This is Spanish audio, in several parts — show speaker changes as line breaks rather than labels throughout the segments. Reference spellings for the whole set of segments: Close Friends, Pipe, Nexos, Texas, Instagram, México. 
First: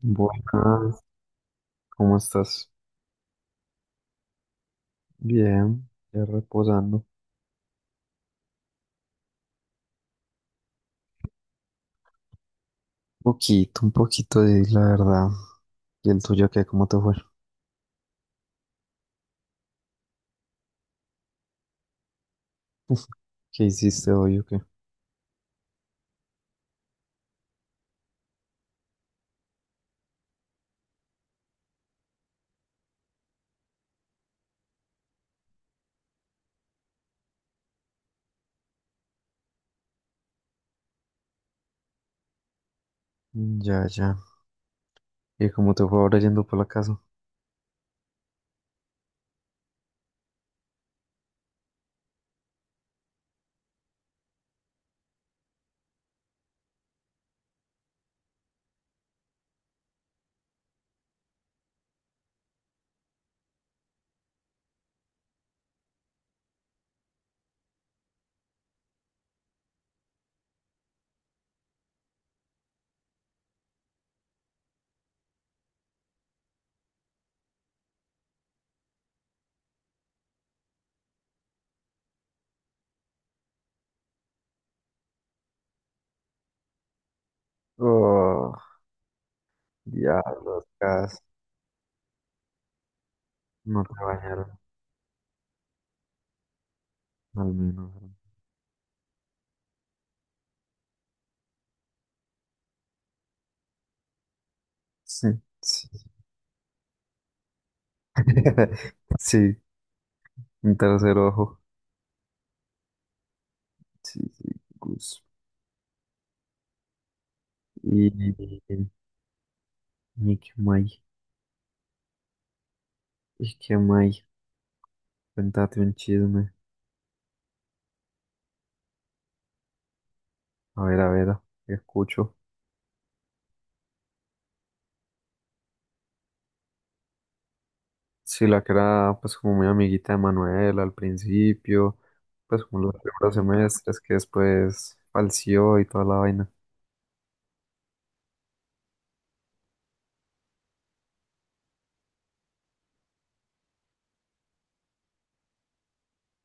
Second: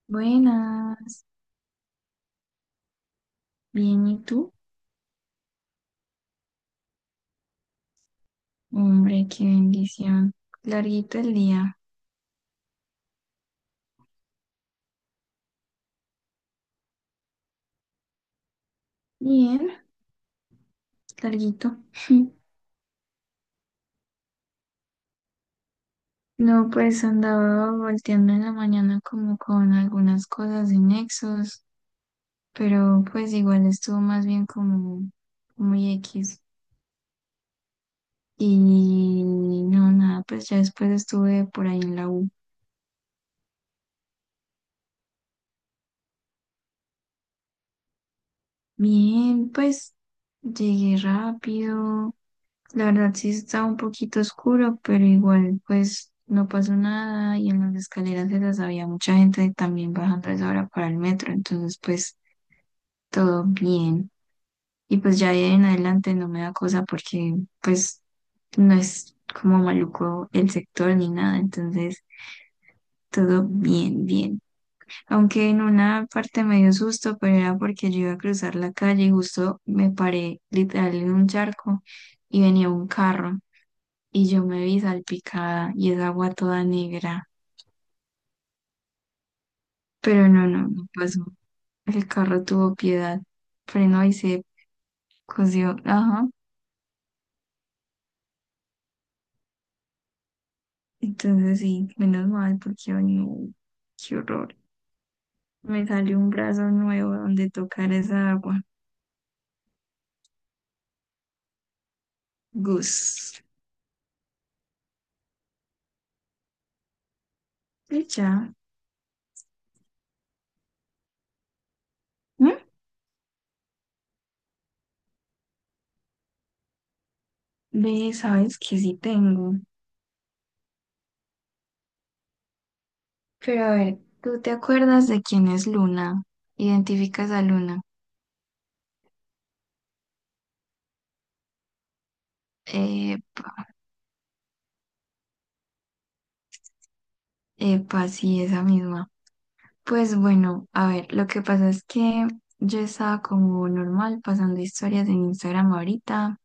Buenas,
Buenas,
¿cómo estás?
bien, ¿y tú?
Bien, ya reposando.
Hombre, qué bendición. Larguito el día.
Un poquito de la verdad. ¿Y el tuyo qué? ¿Cómo te fue?
Bien, larguito.
¿Qué hiciste hoy o qué?
No, pues andaba volteando en la mañana como con algunas cosas de Nexos, pero pues igual estuvo más bien como muy X. Y no, nada, pues ya después estuve por ahí en la U.
Ya, ya. ¿Y cómo te fue ahora yendo por la casa?
Bien, pues llegué rápido. La verdad sí está un poquito oscuro, pero igual pues no pasó nada y en las escaleras esas había mucha gente también bajando a esa hora para el metro, entonces pues todo bien. Y pues ya de ahí en adelante no me da cosa porque pues no es como maluco el sector ni nada, entonces todo bien, bien. Aunque en una parte me dio susto, pero era porque yo iba a cruzar la calle y justo me paré literal en un charco y venía un carro. Y yo me vi salpicada y esa agua toda negra.
Oh,
Pero no,
diablos,
no, no
casa.
pasó. El carro tuvo piedad,
No te
frenó y se
bañaron,
cosió. Ajá.
al menos.
Entonces sí, menos mal porque ay, no, qué horror.
Sí,
Me
sí.
salió un brazo nuevo donde tocar esa agua.
Sí, un tercer ojo.
Gus.
Sí, sí, Gus.
Y
Y, y,
ya.
y qué más,
¿Mm?
y qué más. Cuéntate un chisme.
Ve, sabes que sí tengo.
A ver, escucho.
Pero a ver, ¿tú te acuerdas de quién es Luna? ¿Identificas a Luna?
Sí, la que era pues como muy amiguita de Manuel al principio, pues como los primeros
Epa,
semestres que después falseó y toda la vaina.
epa, sí, esa misma. Pues bueno, a ver, lo que pasa es que yo estaba como normal pasando historias en Instagram ahorita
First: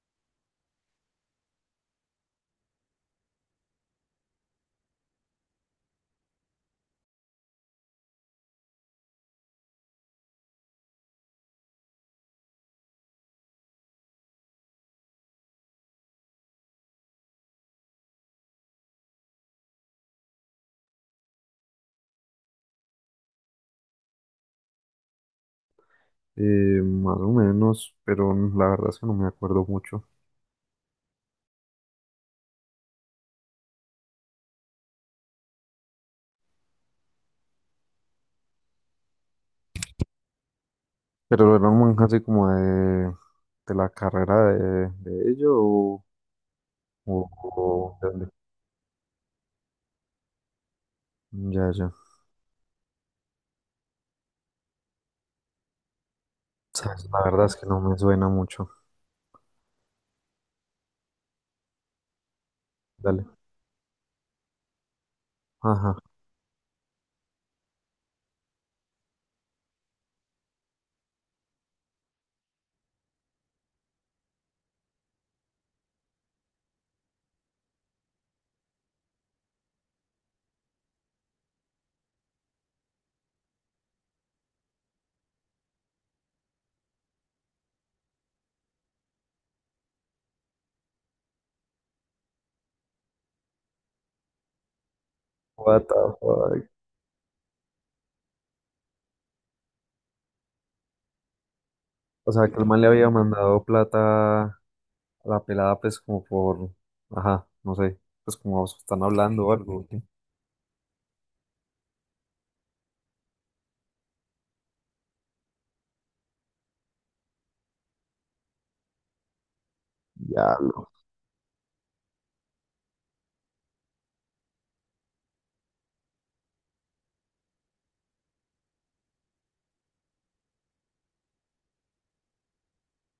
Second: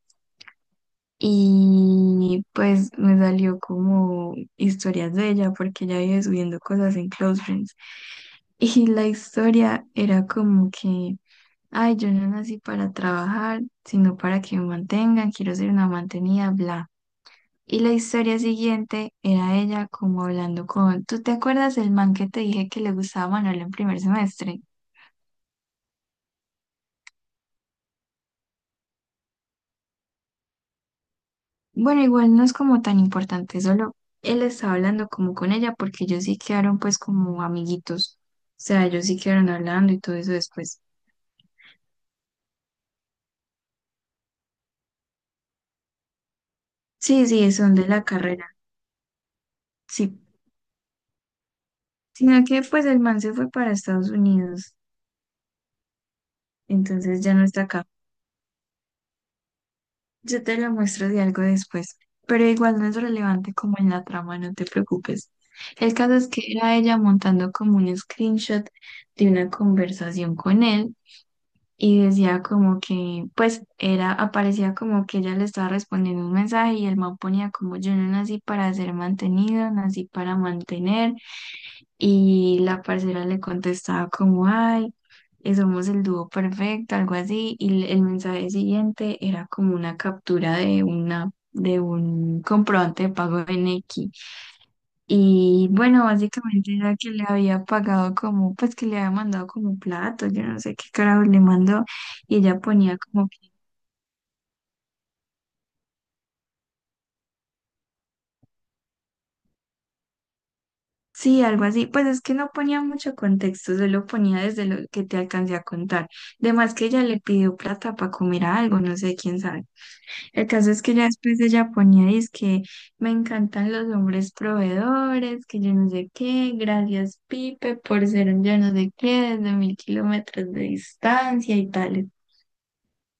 y pues me salió como historias de ella porque ella vive subiendo cosas en Close Friends. Y la historia era como que, ay, yo no nací para trabajar, sino para que me mantengan, quiero ser una mantenida, bla. Y la historia siguiente era ella como hablando con, ¿tú te acuerdas del man que te dije que le gustaba Manuel en primer semestre?
Más o menos, pero la verdad es que no me acuerdo mucho.
Bueno, igual no es como tan importante, solo él estaba hablando como con ella porque ellos sí quedaron pues como amiguitos. O sea, ellos sí quedaron hablando y todo eso después.
Pero era un manga así como de la carrera de ello o,
Sí, sí, son de
o
la
de.
carrera, sí.
Ya, ya.
Sino que pues el man se fue para Estados Unidos,
Sabes,
entonces
la
ya no
verdad es
está
que no
acá.
me suena mucho.
Yo te lo muestro de algo después, pero igual no es
Dale.
relevante como en la trama, no te preocupes. El
Ajá.
caso es que era ella montando como un screenshot de una conversación con él y decía como que, pues era, aparecía como que ella le estaba respondiendo un mensaje y el man ponía como yo no nací para ser mantenido, nací para mantener y la parcera le contestaba como ay, somos el dúo perfecto, algo así y el mensaje siguiente era como una captura de una de un comprobante de pago en X. Y
What
bueno,
the fuck.
básicamente era que le había pagado como, pues que le había mandado como un plato, yo no sé qué carajo le mandó,
O
y
sea, que
ella
el man le
ponía
había
como,
mandado plata la pelada, pues, como por, ajá, no sé, pues, como están hablando o algo. ¿Qué?
sí, algo así, pues es que no ponía mucho contexto, solo ponía desde lo que te alcancé a contar. Además que ella le pidió plata para comer algo, no sé quién sabe. El
Ya
caso es
no.
que ya después ella ponía, dice que me encantan los hombres proveedores, que yo no sé qué, gracias Pipe por ser un yo no sé qué, desde 1.000 kilómetros de distancia y tal.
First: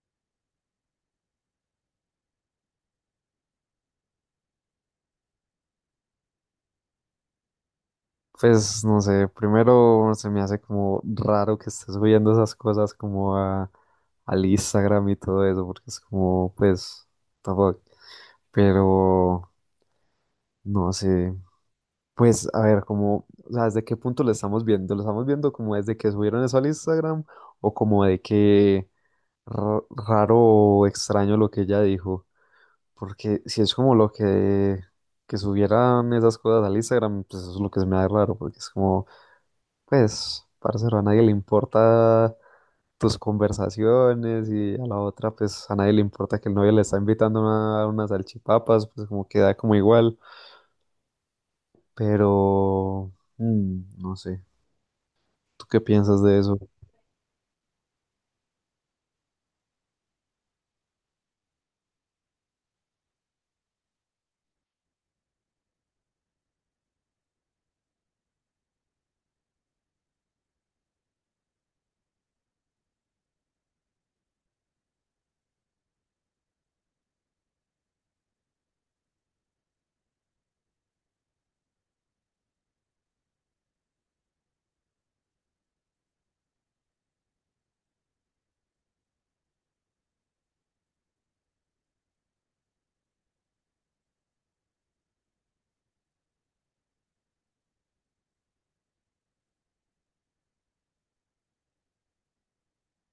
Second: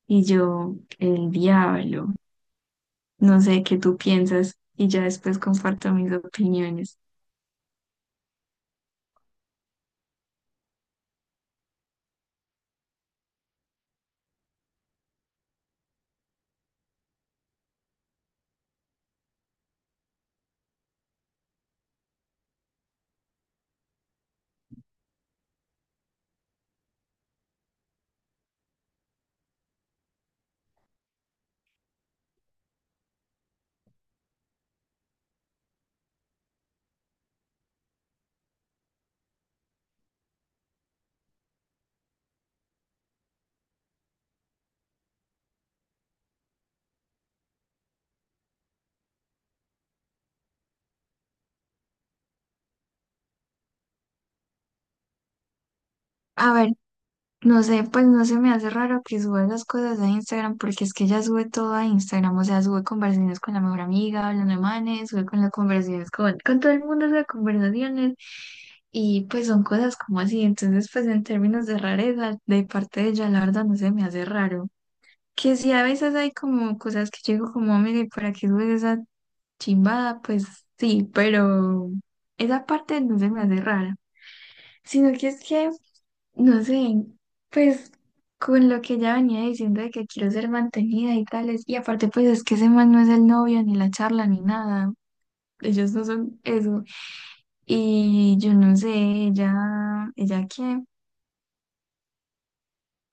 Y yo, el diablo, no sé qué tú piensas y ya después comparto mis opiniones.
Pues, no sé, primero se me hace como raro que estés subiendo esas cosas como a, al Instagram y todo eso, porque es como, pues, tampoco. Pero, no sé, pues, a ver, como, o sea, ¿desde qué punto lo estamos viendo? ¿Lo estamos viendo como desde que subieron eso al Instagram o como de que raro o extraño lo que ella dijo? Porque si es como lo que subieran esas cosas al Instagram, pues eso es lo que se me da raro, porque es como, pues, parcero, a nadie le importa tus conversaciones y a la otra, pues, a nadie le importa que el novio le está invitando a a unas salchipapas, pues como queda como igual, pero, no sé, ¿tú qué piensas de
A
eso?
ver, no sé, pues no se me hace raro que suba esas cosas a Instagram porque es que ella sube todo a Instagram, o sea, sube conversaciones con la mejor amiga, hablando de manes, sube con las conversaciones con todo el mundo, sube conversaciones y pues son cosas como así, entonces pues en términos de rareza de parte de ella, la verdad no se me hace raro. Que sí, a veces hay como cosas que yo digo como, mire, ¿para qué subes esa Chimba? Pues sí, pero esa parte no se me hace rara, sino que es que, no sé, pues con lo que ella venía diciendo de que quiero ser mantenida y tales, y aparte pues es que ese man no es el novio, ni la charla, ni nada, ellos no son eso, y yo no sé, ella qué,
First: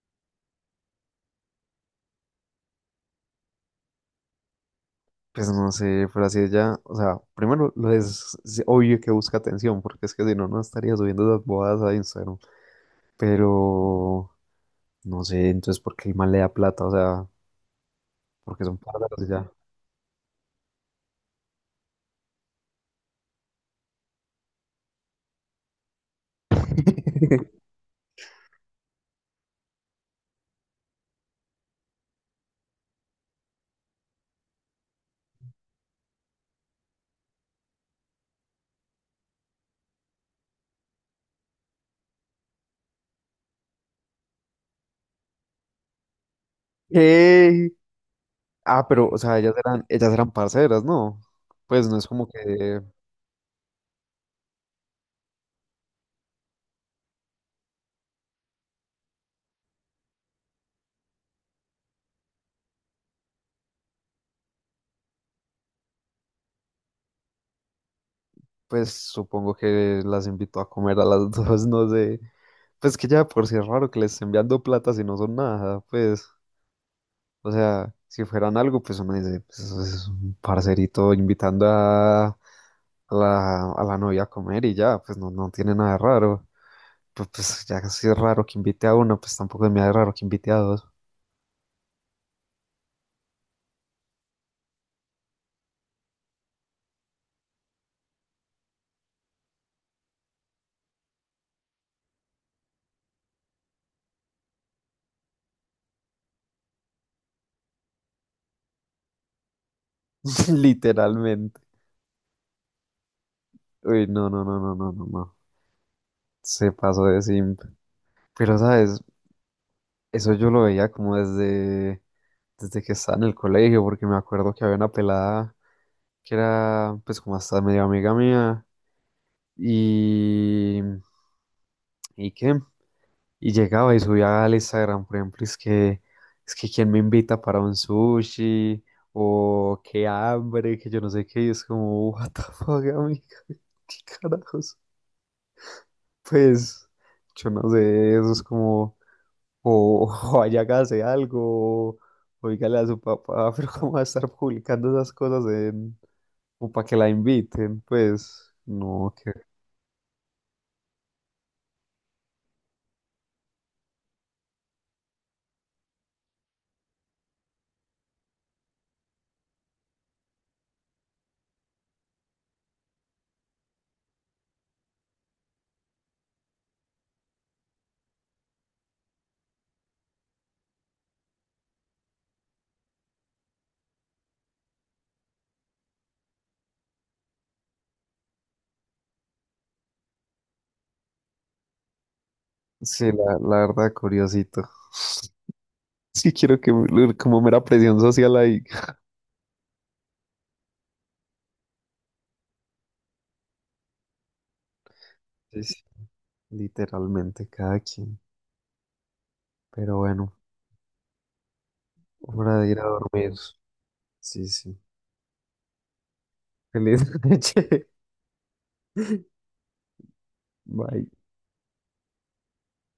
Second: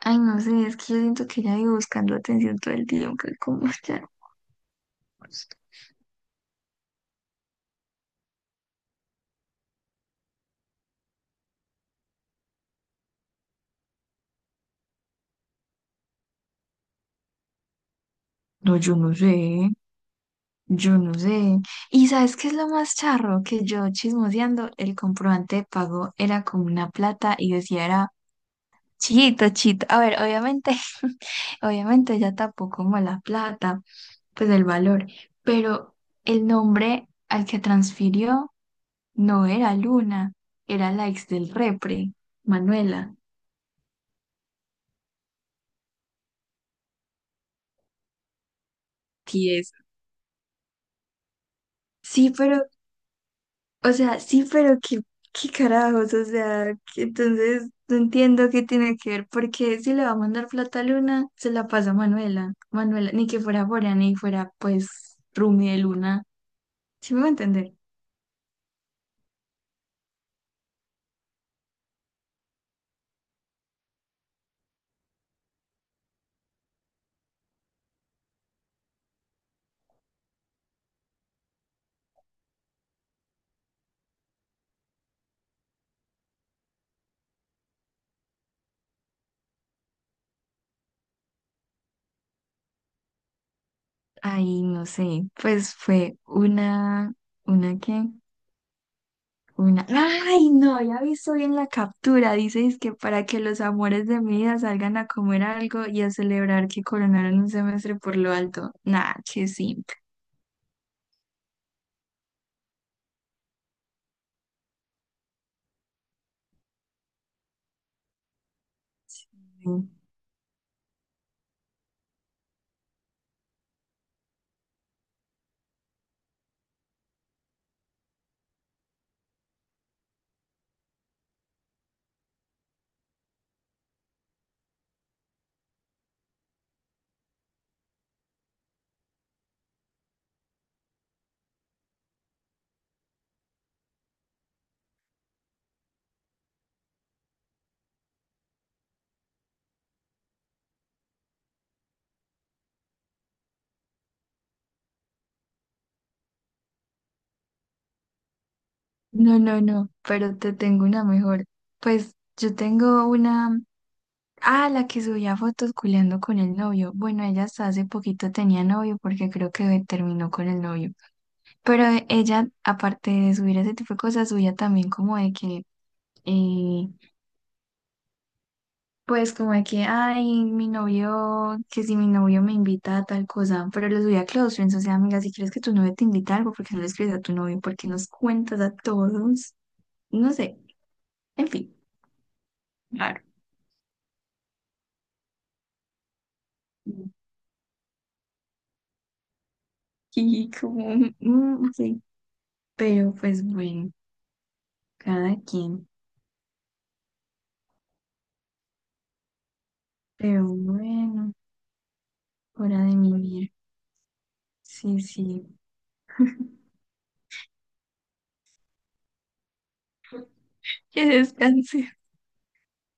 ay no sé, es que yo siento que ella vive buscando atención todo el día, aunque como ya,
Pues no sé, pero así ella, o sea, primero lo es obvio que busca atención, porque es que si no, no estaría subiendo esas bodas a Instagram, pero... No sé, entonces, ¿por qué el man le da plata? O sea, porque son
no, yo no
parceros ya.
sé. Yo no sé. ¿Y sabes qué es lo más charro? Que yo chismoseando, el comprobante de pago era con una plata y decía era chito, chito. A ver, obviamente, obviamente ya tapó como la plata, pues el valor, pero el nombre al que transfirió no era Luna, era la ex del repre, Manuela.
¿Qué? Ah, pero, o sea,
Tieso.
ellas eran parceras, ¿no? Pues no es como
Sí, pero
que,
o sea, sí, pero qué, qué carajos, o sea, que entonces no entiendo qué tiene que ver, porque si le va a mandar plata a Luna, se la pasa a Manuela. Manuela, ni que fuera Bora, ni fuera pues Rumi de Luna. ¿Sí me va a entender?
pues supongo que las invitó a comer a las dos, no sé. Pues que ya por si es raro que les estén enviando plata si no son nada, pues, o sea, si fueran algo, pues uno dice, pues eso es un parcerito invitando a la novia a comer y ya, pues no, no tiene nada de raro. Pues, pues, ya si es raro que invite a uno, pues tampoco es muy raro que invite a dos.
Ay, no sé, pues fue ¿una qué? Una, ay, no, ya visto bien la captura, dices que para que los amores de mi vida salgan a comer algo y a celebrar que coronaron un semestre por lo alto. Nah, qué simple.
Literalmente. Uy, no, no, no, no, no, no, no. Se pasó de simp. Pero, ¿sabes? Eso yo lo veía como desde, desde que estaba en el colegio, porque me acuerdo que había una pelada que era, pues, como hasta medio amiga mía. Y. ¿Y qué? Y llegaba y subía al Instagram, por ejemplo, es que quién me invita para un sushi, o qué hambre, que yo no sé qué, y es como, what the fuck, amiga, qué carajos. Pues, yo no sé, eso es como, o, o vaya, hágase algo, o dígale a su papá, pero cómo va a estar publicando esas cosas en, o para que la inviten, pues, no, que,
No, no, no, pero te tengo una mejor. Pues yo tengo una, ah, la que subía fotos culeando con el novio. Bueno, ella hasta hace poquito tenía novio porque creo que terminó con el novio. Pero ella, aparte de subir ese tipo de cosas, subía también como de que, eh, pues como de que, ay, mi novio, que si mi novio me invita a tal cosa, pero lo subía a close friends, o sea, amiga, si crees que tu novio te invita a algo, ¿por qué no le escribes a tu novio? ¿Por qué nos cuentas a todos? No sé, en fin.
sí,
Claro.
la verdad, curiosito. Sí quiero que, como mera presión social ahí.
Y como, mm, ok. Pero pues bueno, cada quien.
Literalmente cada quien. Pero bueno,
Pero bueno,
hora de ir a
hora de
dormir.
mimir.
Sí, sí.
Sí, sí.
Feliz noche.
Que
Bye.
descanse.